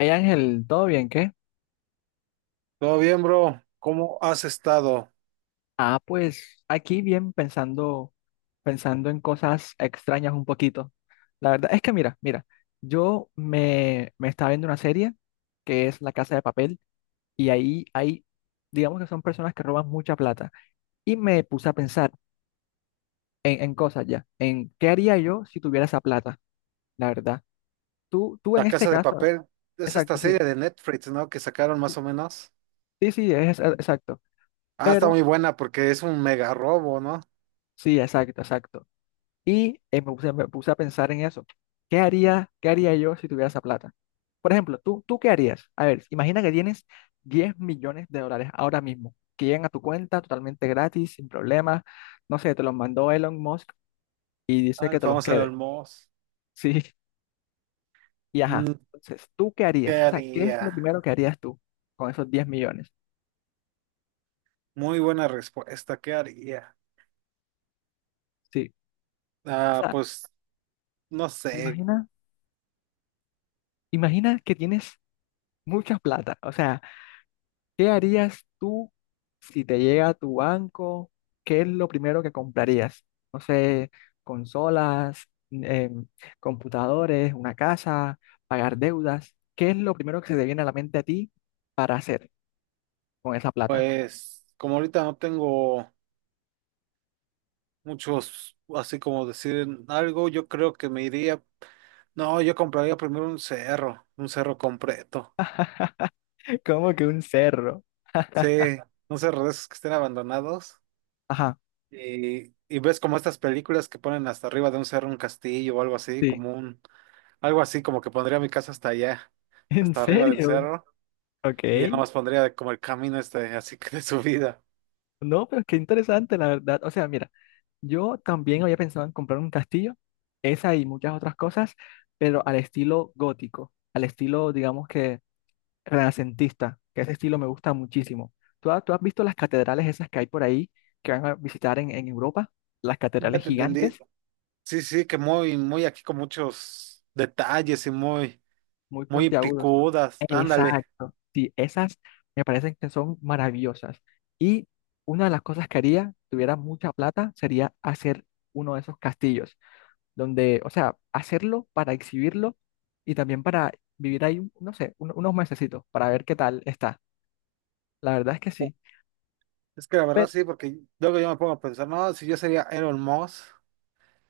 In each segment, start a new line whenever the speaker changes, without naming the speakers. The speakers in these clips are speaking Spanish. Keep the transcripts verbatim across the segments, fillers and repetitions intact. Hey Ángel, ¿todo bien? ¿Qué?
Todo bien, bro. ¿Cómo has estado?
Ah, pues aquí bien pensando, pensando en cosas extrañas un poquito. La verdad es que mira, mira, yo me, me estaba viendo una serie que es La Casa de Papel y ahí hay, digamos que son personas que roban mucha plata y me puse a pensar en, en cosas ya, en qué haría yo si tuviera esa plata, la verdad. Tú, tú en
La
este
Casa de
caso,
Papel es esta
exacto, sí,
serie de Netflix, ¿no? Que sacaron más o menos.
sí, sí, es es- exacto,
Ah, está
pero
muy buena porque es un mega robo, ¿no?
sí, exacto, exacto. Y eh, me puse, me puse a pensar en eso. ¿Qué haría, qué haría yo si tuviera esa plata? Por ejemplo, ¿tú, tú qué harías? A ver, imagina que tienes diez millones de dólares ahora mismo, que llegan a tu cuenta totalmente gratis, sin problemas. No sé, te los mandó Elon Musk y dice
Ah,
que
el
te los
famoso
quede.
Elon Musk.
Sí, y ajá.
Mm,
Entonces, ¿tú qué
¿Qué
harías? O sea, ¿qué es lo
haría?
primero que harías tú con esos diez millones?
Muy buena respuesta. ¿Qué haría?
Sí. O
Ah,
sea,
pues no sé.
imagina, imagina que tienes mucha plata. O sea, ¿qué harías tú si te llega a tu banco? ¿Qué es lo primero que comprarías? No sé, consolas, em, computadores, una casa, pagar deudas. ¿Qué es lo primero que se te viene a la mente a ti para hacer con esa plata?
Pues como ahorita no tengo muchos, así como decir algo, yo creo que me iría. No, yo compraría primero un cerro, un cerro completo.
Como que un cerro.
Sí, un cerro de esos que estén abandonados.
Ajá,
Y, y ves como estas películas que ponen hasta arriba de un cerro un castillo o algo así,
sí.
como un, algo así como que pondría mi casa hasta allá,
¿En
hasta arriba del
serio?
cerro,
Ok.
y ya nomás pondría como el camino este, así que de subida.
No, pero es que interesante, la verdad. O sea, mira, yo también había pensado en comprar un castillo, esa y muchas otras cosas, pero al estilo gótico, al estilo, digamos que renacentista, que ese estilo me gusta muchísimo. ¿Tú, ha- tú has visto las catedrales esas que hay por ahí que van a visitar en, en Europa? Las
Ya
catedrales
te entendí.
gigantes,
Sí, sí, que muy, muy aquí con muchos detalles y muy,
muy
muy
puntiagudos.
picudas. Ándale.
Exacto. Sí, esas me parecen que son maravillosas. Y una de las cosas que haría, tuviera mucha plata, sería hacer uno de esos castillos, donde, o sea, hacerlo para exhibirlo y también para vivir ahí, no sé, un- unos mesecitos para ver qué tal está. La verdad es que sí.
Es que la verdad
Pero,
sí, porque luego yo me pongo a pensar, no, si yo sería Elon Musk,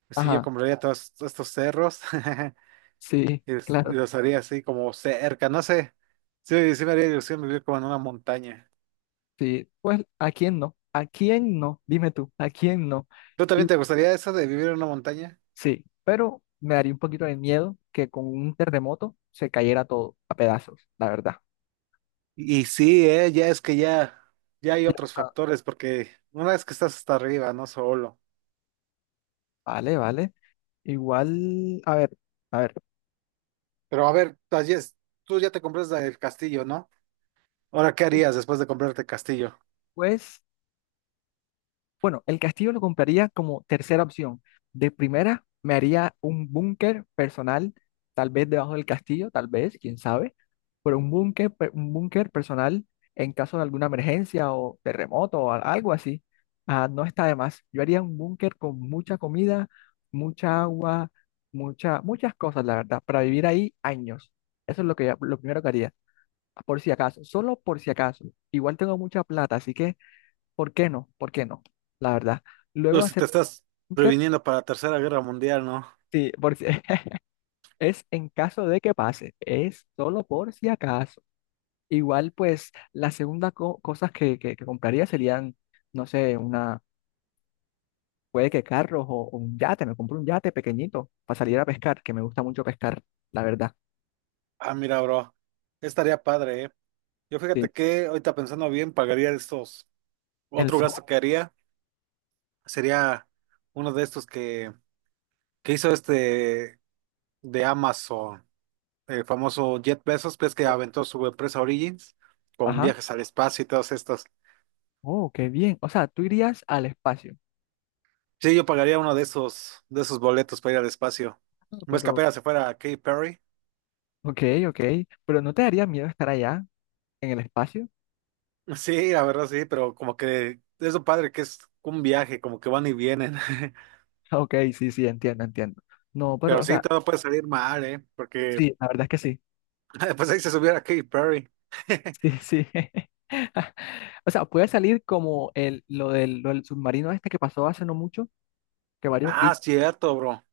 pues sí, yo
ajá,
compraría todos estos cerros.
sí,
y los, y
claro.
los haría así como cerca, no sé. Sí, sí me haría ilusión vivir como en una montaña.
Sí, pues ¿a quién no? ¿A quién no? Dime tú, ¿a quién no?
¿Tú
Y
también te gustaría eso de vivir en una montaña?
sí, pero me daría un poquito de miedo que con un terremoto se cayera todo a pedazos, la verdad.
Y sí, eh, ya es que ya, ya hay
Ya, o
otros
sea,
factores, porque una vez que estás hasta arriba, no solo.
vale, vale. Igual, a ver, a ver.
Pero a ver, ayer tú ya te compraste el castillo, ¿no? Ahora, ¿qué harías después de comprarte el castillo?
Pues bueno, el castillo lo compraría como tercera opción. De primera, me haría un búnker personal, tal vez debajo del castillo, tal vez, quién sabe, pero un búnker, pe- un búnker personal en caso de alguna emergencia o terremoto o a- algo así. Ah, no está de más. Yo haría un búnker con mucha comida, mucha agua, mucha, muchas cosas, la verdad, para vivir ahí años. Eso es lo que, lo primero que haría, por si acaso, solo por si acaso. Igual tengo mucha plata, así que ¿por qué no? ¿Por qué no? La verdad.
Tú
Luego
si
hacer
te estás
búnker,
previniendo para la Tercera Guerra Mundial, ¿no?
sí, por si- es en caso de que pase, es solo por si acaso. Igual, pues, la segunda co- cosas que, que, que compraría serían, no sé, una, puede que carros o, o un yate, me compro un yate pequeñito para salir a pescar, que me gusta mucho pescar, la verdad.
Ah, mira, bro, estaría padre, ¿eh? Yo fíjate
Sí.
que ahorita pensando bien, pagaría estos.
El
Otro
sol.
gasto que haría. Sería uno de estos que, que hizo este de Amazon, el famoso Jet Bezos, que que
¿Sí?
aventó su empresa Origins con
Ajá.
viajes al espacio y todos estos.
Oh, qué bien. O sea, tú irías al espacio.
Sí, yo pagaría uno de esos, de esos boletos para ir al espacio.
Ah,
¿Ves que
pero,
apenas se fuera a Katy Perry?
ok, ok. Pero ¿no te daría miedo estar allá en el espacio?
Sí, la verdad sí, pero como que es lo padre que es un viaje, como que van y vienen.
Ok, sí, sí, entiendo, entiendo. No, pero,
Pero
o
sí,
sea,
todo puede salir mal, ¿eh? Porque
sí, la verdad es que sí,
pues ahí se subiera Katy Perry.
sí, sí. O sea, puede salir como el, lo del, lo del submarino este que pasó hace no mucho, que varios
Ah,
ricos,
cierto, bro.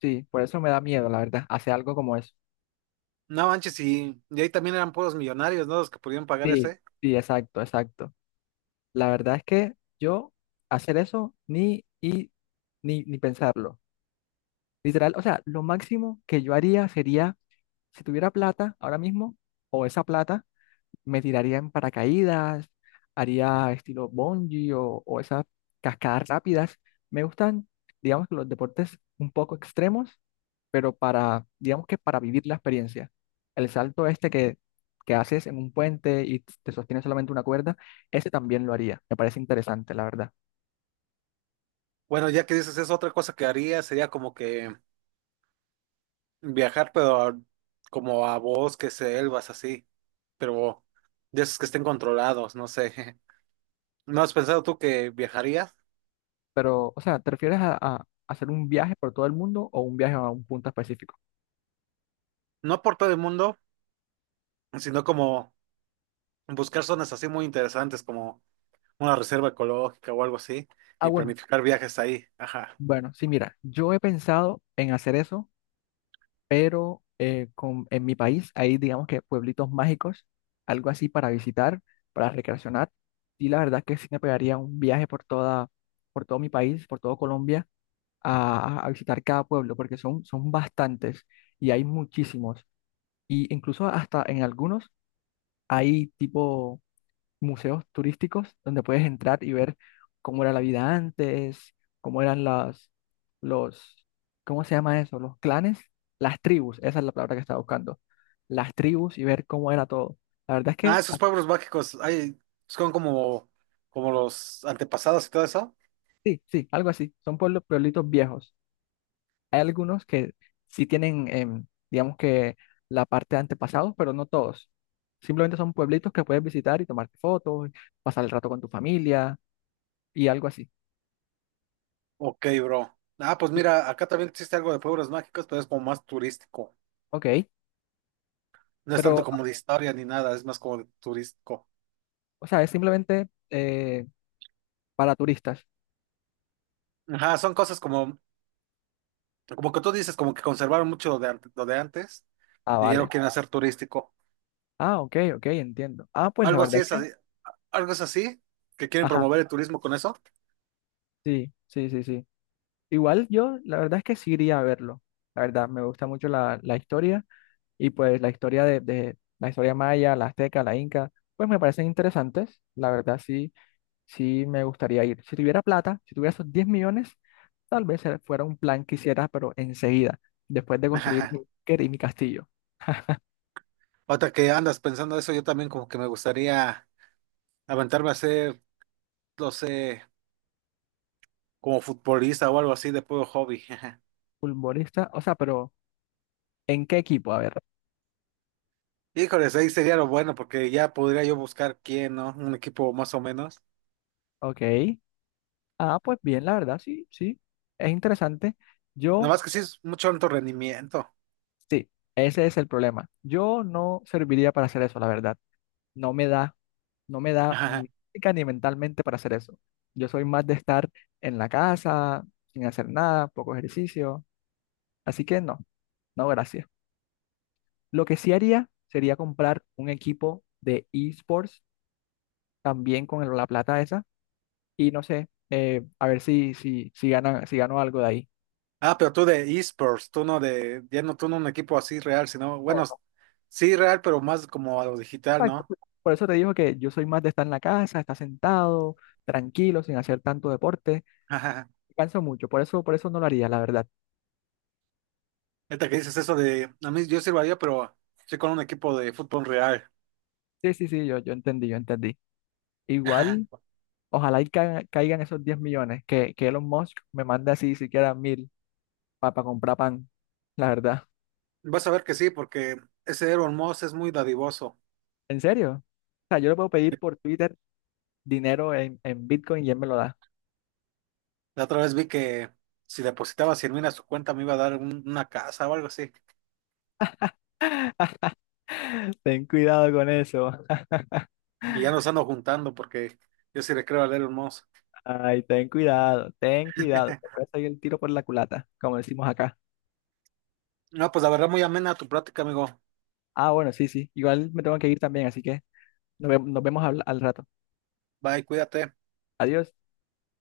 sí, por eso me da miedo, la verdad, hacer algo como eso.
No manches, y, y ahí también eran puros millonarios, ¿no? Los que podían pagar
Sí,
ese.
sí, exacto, exacto. La verdad es que yo hacer eso ni, y, ni, ni pensarlo. Literal, o sea, lo máximo que yo haría sería, si tuviera plata ahora mismo, o esa plata, me tiraría en paracaídas, haría estilo bungee o, o esas cascadas rápidas. Me gustan, digamos que los deportes un poco extremos, pero para, digamos que para vivir la experiencia. El salto este que, que haces en un puente y te sostiene solamente una cuerda, ese también lo haría. Me parece interesante, la verdad.
Bueno, ya que dices eso, otra cosa que haría sería como que viajar, pero a- como a bosques, selvas, así. Pero de esos que estén controlados, no sé. ¿No has pensado tú que viajarías?
Pero, o sea, ¿te refieres a, a hacer un viaje por todo el mundo o un viaje a un punto específico?
No por todo el mundo, sino como buscar zonas así muy interesantes, como una reserva ecológica o algo así,
Ah,
y
bueno,
planificar viajes ahí. Ajá.
bueno, sí, mira, yo he pensado en hacer eso pero eh, con- en mi país hay, digamos que pueblitos mágicos, algo así para visitar, para recreacionar. Y la verdad que sí me pegaría un viaje por toda, por todo mi país, por todo Colombia, a, a visitar cada pueblo, porque son, son bastantes y hay muchísimos. Y incluso hasta en algunos hay tipo museos turísticos donde puedes entrar y ver cómo era la vida antes, cómo eran las, los, ¿cómo se llama eso? Los clanes, las tribus, esa es la palabra que estaba buscando, las tribus y ver cómo era todo. La verdad es
Ah,
que
esos
ah,
pueblos mágicos, ay, son como, como los antepasados y todo eso.
sí, sí, algo así, son pueblos, pueblitos viejos. Hay algunos que sí tienen, em, digamos que la parte de antepasados, pero no todos. Simplemente son pueblitos que puedes visitar y tomarte fotos, pasar el rato con tu familia y algo así.
Ok, bro. Ah, pues mira, acá también existe algo de pueblos mágicos, pero es como más turístico.
Ok,
No es tanto
pero
como de historia ni nada, es más como de turístico.
o sea, es simplemente eh, para turistas.
Ajá, son cosas como, como que tú dices, como que conservaron mucho lo de, ante- lo de antes
Ah,
y ya lo
vale.
quieren hacer turístico.
Ah, ok, ok, entiendo. Ah, pues la
Algo así
verdad es
es
que,
así, algo es así, que quieren
ajá,
promover el turismo con eso.
sí, sí, sí, sí. Igual yo, la verdad es que sí iría a verlo. La verdad, me gusta mucho la, la historia y pues la historia de, de la historia maya, la azteca, la inca, pues me parecen interesantes. La verdad, sí, sí me gustaría ir. Si tuviera plata, si tuviera esos diez millones, tal vez eh, fuera un plan que hiciera, pero enseguida, después de construir mi, quer- mi castillo.
Ahorita que andas pensando eso, yo también como que me gustaría aventarme a ser, no sé, como futbolista o algo así de puro hobby.
Futbolista, o sea, pero ¿en qué equipo? A ver.
Híjoles, ahí sería lo bueno porque ya podría yo buscar quién, ¿no? Un equipo más o menos.
Ok. Ah, pues bien, la verdad, sí, sí. Es interesante.
Nada
Yo,
más que sí es mucho alto rendimiento.
sí, ese es el problema. Yo no serviría para hacer eso, la verdad. No me da, no me da
Ajá.
ni física ni mentalmente para hacer eso. Yo soy más de estar en la casa, sin hacer nada, poco ejercicio. Así que no, no, gracias. Lo que sí haría sería comprar un equipo de esports también con el- la plata esa y no sé, eh, a ver si, si, si gana, si gano algo de ahí.
Ah, pero tú de esports, tú no de, ya no tú no un equipo así real, sino, bueno, sí real, pero más como a lo digital,
Exacto.
¿no?
Pues, por eso te digo que yo soy más de estar en la casa, estar sentado, tranquilo, sin hacer tanto deporte.
Ajá.
Canso mucho, por eso, por eso no lo haría, la verdad.
Ahorita que dices eso de, a mí yo sirvaría, pero estoy con un equipo de fútbol real.
Sí, sí, sí, yo, yo entendí, yo entendí.
Ajá.
Igual, ojalá y ca- caigan esos diez millones, que, que Elon Musk me mande así siquiera mil para comprar pan, la verdad.
Vas a ver que sí, porque ese Aaron Moss es muy dadivoso.
¿En serio? O sea, yo le puedo pedir por Twitter dinero en, en Bitcoin y él me lo da.
La otra vez vi que si depositaba cien mil a su cuenta me iba a dar un- una casa o algo así.
Ten cuidado con eso.
Y ya nos ando juntando porque yo sí le creo a Elon Musk.
Ay, ten cuidado, ten cuidado. Te puede salir el tiro por la culata, como decimos acá.
No, pues la verdad muy amena tu plática, amigo.
Ah, bueno, sí, sí. Igual me tengo que ir también, así que nos, ve- nos vemos al al rato.
Bye, cuídate.
Adiós.